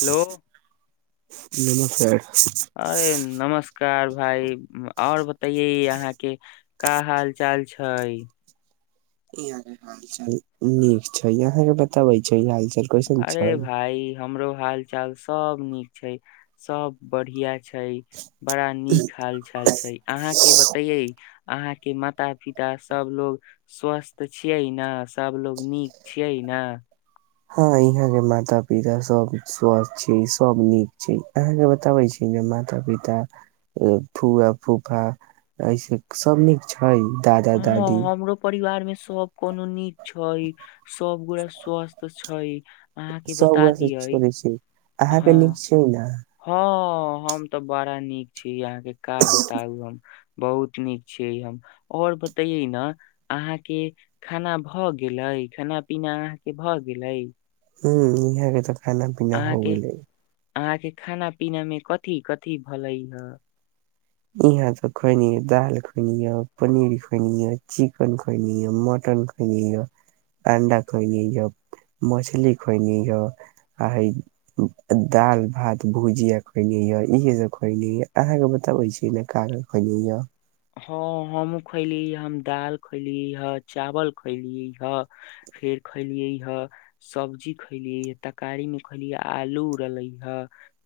hello नमस्कार अरे नमस्कार भाय आऔर बतैे अहाँ के का हाल चाल छै यहाँ के हाल चाल नीक छै यहाँ के बताबे छै हाल चाल अरे भाइ हमरो हाल चाल सब नीक छै सब बढ़िया छै बड़ा नीक हाल चाल छै अहाँ के बताए अहाँ के माता पिता सब लोग स्वस्थ छियै ने सबलोग नीक छियै ने हँ यहाँ के माता पिता सब स्वस्थ छै सब नीक छै अहाँ के बताबे छी माता पिता फुआ फूफा ऐसे सब नीक हई दादा हँ दादी हमरो परिवार में सब कोनो नीक छै सब गोटा स्वस्थ छै अहाँके सब बता गोटा से दियै छोड़ै छै अहाँके हँ नीक छै ने हँ हम तऽ बड़ा नीक छी अहाँके का बताउ हम बहुत नीक छीे हम और बतेये ने अहा के खाना भऽ गेलए खाना पीना अहाँ के भऽ गेलै हू इहे तऽ खाना पीना हो अहाँके गेलै अहाँके खाना पीना मे कथि कथि भले हन यहाँ तऽ खैनी दाल खइनी ह पनीर खइनी ह चिकन खइनी ह मटन मटन खइली ह अंडा खइली ह मछली खइनि ह आ दाल भात भुजिया खइली य इहे सब खइली ह अहाँके बताबै छीै ने का हँ हमहुँ खैली हम दाल खैली हे चावल खैली हे फेर फेर खैलियै हे सब्जी खैलियै हे तरकारी में खैलिय आलू रहलै हे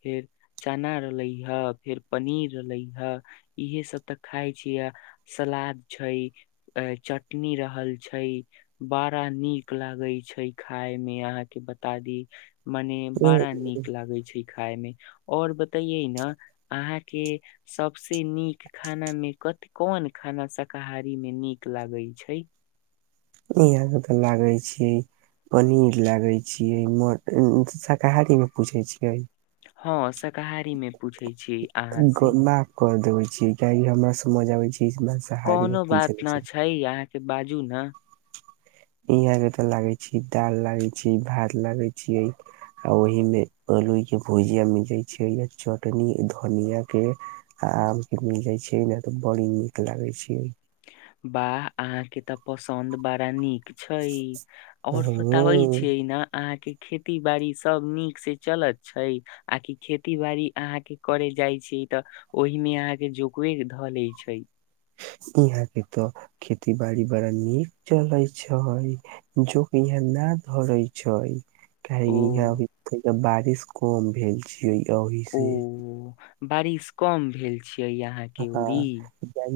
फेर चना रहले ह फेर पनीर रहलै ह इहे सब तऽ खााय छियै सलाद छै चटनी रहल छै बारह नीक लागै छै खाय मे अहाँके बता दी मने बड़ा नीक लागे छै खाय मे और बतइए ने अहाँ के सब से नीक खानामे कथि कोन खाना शाकाहारीमे नीक लागैत छै इहाँ के तऽ लागे छी पनीर लागे छियै मटन शाकाहारी मे पूछै छियै हँ शाकाहारी मे पूछै छी अहाँ से छी कि हमरा सब मजाबे छै मांसाहारी मे कोनो बात पूछे न छै अहाँके बाजू ने यहा के तऽ लागे छै दाल लागे छै भात लागे छी आ ओहि मे कुछो के भुजिया मिल जाय छै य चटनी धनिया के आम के मिलै छै तऽ बड़ी नीक लागै छियै वाह अहाँ के तऽ पसन्द बड़ा नीक छै आओर बताबै छियै ने अहाँ के खेती बाड़ी सब नीक से चलत छै आ कि खेती बाारी अहा के करे जाय छी तऽ ओहिमे अहाँके जोकवे धऽ ले छै यहाँ के तो खेती बाड़ी बड़ा नीक चलय छै जोकि यहाँ ना धरै छै ओ यहाँ बारिश कम भेल छै ओ ओहिसँ बारिश कम भेल छियै अहाँके ओड़ी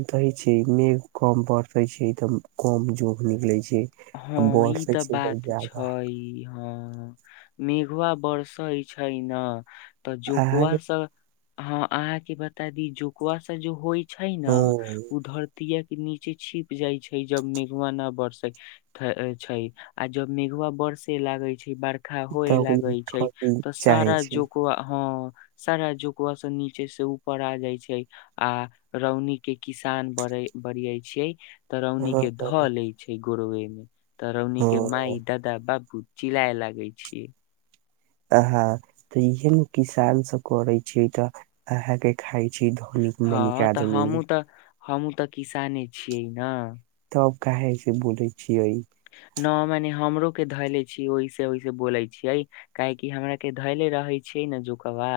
दै छै मेघ कम बरसै छै तऽ कम जोक निकले छै आ हँ ई बरसे तऽ छै बात जादा छै हँ मेघवा बरसै छै ने तऽ अहाँ जोकुआ के सब हँ अहाँके बता दी जोकुआ सब जो होइ छै ने उ धरतीया नीचे छिप जाइ छै जब मेघवा ना बरसै छै आ जब मेघवा बड़से लागै छै बर्खा होए तऽ ठंडी लागै छै तऽ चाहे सारा छै जोकवा हँ सारा जोकवा से नीचे से ऊपर आ जाय छै आ रौनी के किसान बड़ बढ़िय छियै तरौनी हँ के धऽ ले छै गोरवे मे तरौनी के हँ माय दादा बाबू चिलाइ लागै छिय हँ तऽ इहे ने किसान सब करे छी तऽ अहाँके खाय छै धनिक मणिक हँ तऽ आदमी हमूँ तऽ हमूँ तऽ किसाने छियै ने सब कहे से बोलइ छीय न मने हमरो के धैले छी वऐसे वैसे बोले छीये काहे कि हमरा के धैले रहे छी छै ने जोकबा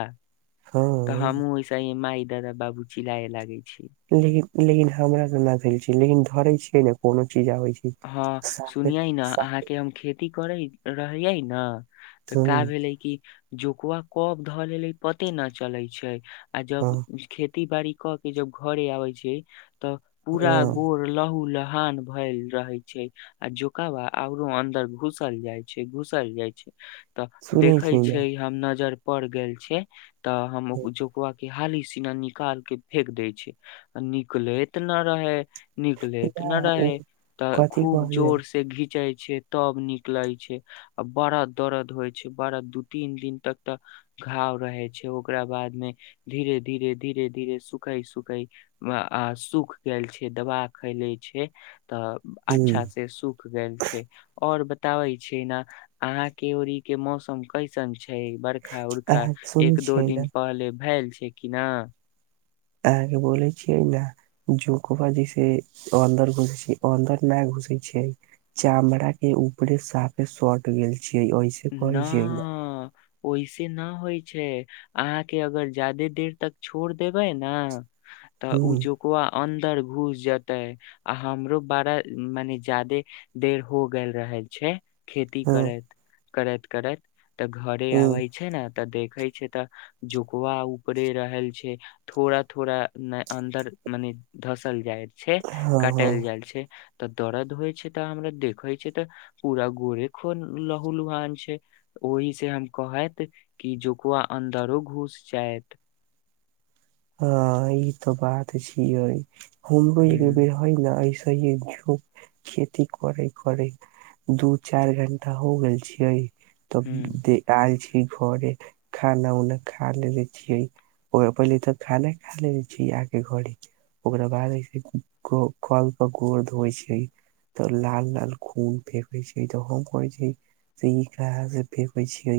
तऽ हँ हमूँ ओस मााय दादा बाबू चिलय लागे छी लेकिन लेकिन हमरा तऽ न भेल छी लेकिन धरे छियै ने कोनो चीज आबै छै हँ साफे सुनियै ने साफ अहाँके हम खेती करै रहैयै ने तऽ ह का भेलै कि जोकुआ कब धऽ लेले पते न चले छै आ जब ह खेत खेती बाड़ी क के जब घरे आबे छै तऽ पूरा ह गोर लहु लहान भल रहे छै आ जोकवा औरो अन्दर घुसल जाय छै घुसल जाय छै तऽ सुनै देखै छियै ने छै हम नजर पड़ गेल छ तऽ हम जुक के हाली सिना निकाल के फेेक दै छै आ निकलैत न रहे निकलैत या ना ओ रहै तऽ कथी खूब कहले जोर से घी जाइ छै तब निक लागै छै आ बड़ा दरद होइ छै बड़ा दू तीन दिन तक तऽ घाव रहै छै ओकरा बादमे धीरे धीरे धीरे धीरे सुखै सुखै आ सूख गेल छै दवा खैलै छै तऽ हुं अच्छा से सूख गेल छै आओर बताबे छै ने अहाँ के ओड़ी के मौसम कैसन छै छै बरखा उरखा अहाँके सुनै एक दो छियै ने दिन पहले भेल छै किना अहांके बोलय छिय ना जोक बाजी से अन्दर घुसे छी अन्दर नहि घ घुसे छय चामड़ा के ऊपरे साफे सट गेल जे ओहिसँ न कोरय जे ने ओहिसे न होइ छै अहाँके अगर ज्यादे देर तक छोड़ देबै ना तऽ ओ हुं जोकवा अन दर घुस जेते आ हमरो बाड़ा मने ज्यादे देर हो ग रहल छै खेती हुं करैत करैत करैत तऽ घरे हुं आबैय छै ना तऽ देखे छै तऽ जुकवा ऊपरे रहल छै थोड़ा थोड़ा ने अन्दर मने धसल जाइ छै हँ हँ काटल जाइ छै त दरद होइ छै त हमरा देखइ छै तऽ पूरा गोड़े खुन लऽ हुलुहान छै ओहि से हम कहैत कि जोकुआ अन्दरो घुस जायत [inaudible] हँ ई तऽ बात छिय हमरो ह एक बेर हइ न अइस हियइ झू खेती करय करय [unintelligible] दू चार घंटा हो गेल छियै तब ह दे आल छी घरे खाना उना खा लेने छियै ओ पहिले तऽ खाले खाली छी आगे घड़ी ओकरा बादसे कल पर गोड़ धोइ छै तऽ लाल लाल खुन फेकय छै त हम कोहय छै से ई कहां से फेकै छै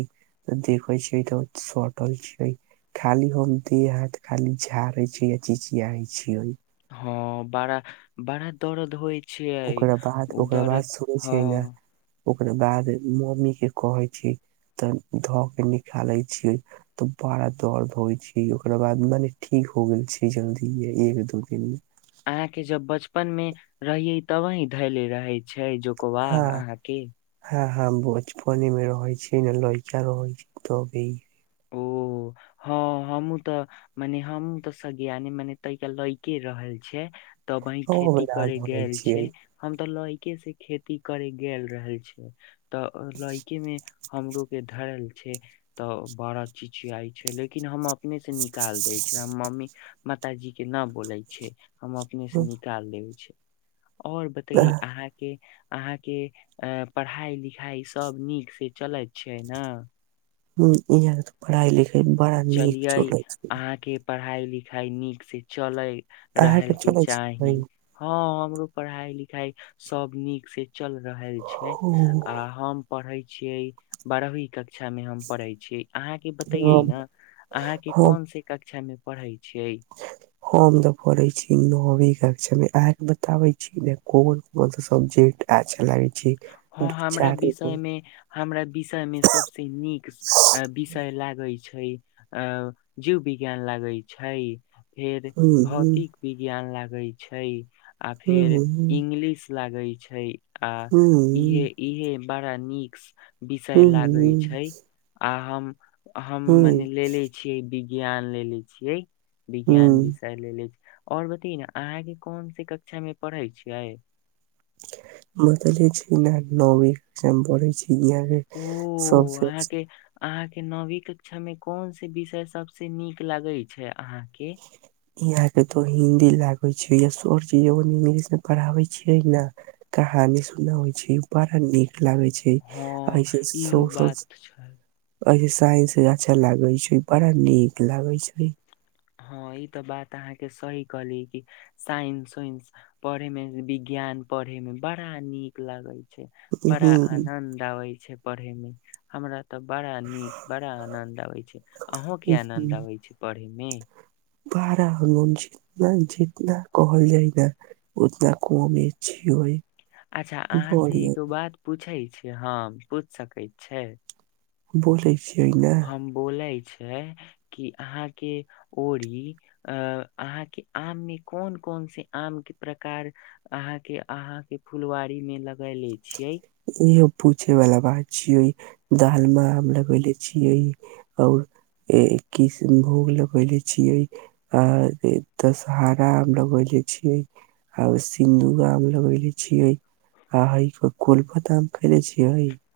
देखै छिय तऽ सटल छै खाली हम देह अहां‌ के खाली झारे छीयइ आ चिचियाई छिये हँ बड़ा बड़ा दरद होइ छियै ओकरा बाद ओ ओकरा बाद दर्द सुनै छियै ना हँ ओकरा बाद मम्मी के कहे छिये तऽ धऽ के निकाले छियै तऽ बाड़ा दर्द होइ छै ओकरा बाद मने ठीक हो गेल छै जल्दी एक दू दिन मे अहाँके जब बचपन मे रहियै तबहिं धैले रहै छै जोकबा अहाँके ह बचपने मे रहै छै ने लयका रहै छै तभी ओ हँ हमहूँ तऽ मने हमहूँ तऽ सगिआने मने तहिके लैके रहल छियै तबहिं सब खेती याद करय रहे गेल छियै छै हम तऽ लयके से खेती करय गेल रहय छै तऽ लइके मे हमरो के धरल छै तऽ बड़ा चिचियाइ छै लेकिन हम अपने से निकाल दै छै हम मम्मी माताजी के न बोलै छै हम अपने से निकाल देब छी आओर बतइए अहाँके अहाँके अ पढ़ाइ लिखाइ सभ नीक से चलैत छै ने ह इहां तऽ पढ़ाई लिखाई बड़ा नीक चलियै चलय छै अहाँके पढ़ाई लिखाई नीक से चलय अहाँ रहल के चले छै चाही हँ हमरो पढ़ाई लिखाई सब नीक से चल रहल छै आ हम पढ़े छियै बारहवीं कक्षा मे हम पढ़े छियै अहाँ के बतइये न अहांके हम कोन से कक्षा में पढ़ैत हम तऽ पढय छी नवीं कक्षा में अहां के बताबे छी ने कोन कोन सबजेक्ट अच्छा लागे छै हँ दू हमरा चार गो विषय मे हमरा विषय मे सभसे नीक अ विषय लागै छै अ जीव विज्ञान लागै छै फेर हम्म भौतिक विज्ञान लागै छै आ फेर हम्म इंग्लिश लागे छै आ इहे हम्म इहे बड़ा नीक विषय लागै हम्म छै आ हम हम मने हम्म लेेले छियै वि ज्ञान लेेले छियै विज्ञान हम्म विषय लेले छियै और बतैयै न अहाँके कोनसे कक्षा मे पढ़े छियै बतैले छी न अहाँ के नवीं कक्षा में पढ़ै छी दुनिया के सबसे अच्छा अहां के नवीं कक्षा में कोन से विषय सबसे नीक लागे छै अहां के ईहाँ के तो हिन्दी लागे छै या सरजी जे इंगलिश मे पढ़ाबे छियै न कहानी सुनावै छै बड़ा नीक लागै छै हँ अइसे इहो सोसल बात छै स साइंस अच्छा लागे छै बड़ा नीक लागे छै हँ ई त बात अहाँके सही कहली कि साइंस उइंस पढ़े मे विज्ञान पढ़े में बड़ा नीक लागै छै बड़ा उहूं आनद आबै छै पढ़े में हमरा तऽ बड़ा नीक बड़ा आनंद आबै छै अहों के उहूं आनंद आबै छै पढ़े मे बड़ा आनंद छै मालूम छै जितना कहल जाइ न उतना कमे छियै अच्छा अहाँ से एगो बात पूछै छियै हम पूछि सकैत छै बोली हम बोलै छियै कि अहाँके ओरी अहाँके आम मे कोन कोन से आम के प्रकार अहां के अहां के फुलवारी में लगैले इहो पुछे वला बात छियै दालमा आम लगैले छियै और ए किष्णभोग लगैले छियै आ दशहरा आम लगैले छियै आ सिन्दूर आम लगैले छियै आ ह‌इ कोलपत आम खैले छियै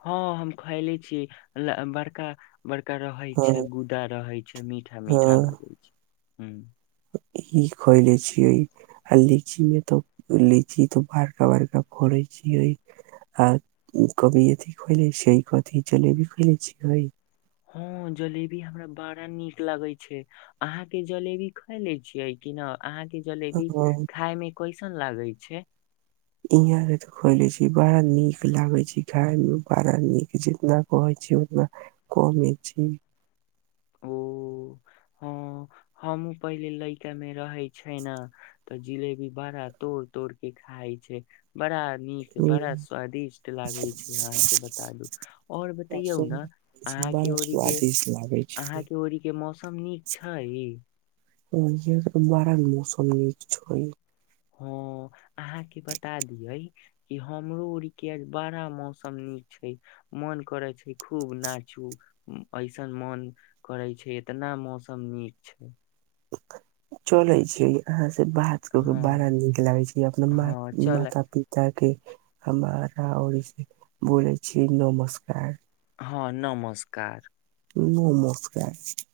हँ हम खयले छियै ल बड़का बड़का रहै छै हाँ गुदा रहै छै मीठा मीठा लागै छै ह्म ई खयले छियै आ लीची मे त लीची त बड़का बड़का फरै छियै आ कभी एथी खइले छियै कथी जलेबी खैले छियै हँ जलेबी हमरा बड़ा नीक लागै छै अहां के जलेबी खाय लै छियै कि न अहाँके जलेबी और खाय में कैसन लागै छै इहां के त खैले छी बड़ा नीक लागे छै खाय मे बड़ा नीक जितना कहै छी ओतना कमे छै [inaudible] ओ हँ हमहूँ पहिले लइकामे रहै छै न तऽ जिलेबी बड़ा तोड़ तोड़ के खाय छै बड़ा नीक बड़ा स्वादिष्ट लागै छै अहां से बतादु और बतैयौ न अहाँ अहांके बड़ा ओरी के स्वादिष्ट लागे छै अहांके ओरी के मौसम नीक छै ह इहांके त बड़ा मौसम नीक छै हँ अहां के बता दियै कि हमरो ओर के आज बड़ा मौसम नीक छै मो मन करै छै खूब नाचू ऐसन मोन करै छै एतना मौसम नीक छै चलै छियै अहांसे से बात कऽ के बड़ा हँ नीक लागे छै अपना हँ चल माता पिता के हमरा ओर से बोलय छी नमस्कार हँ नमस्कार नमोस्कार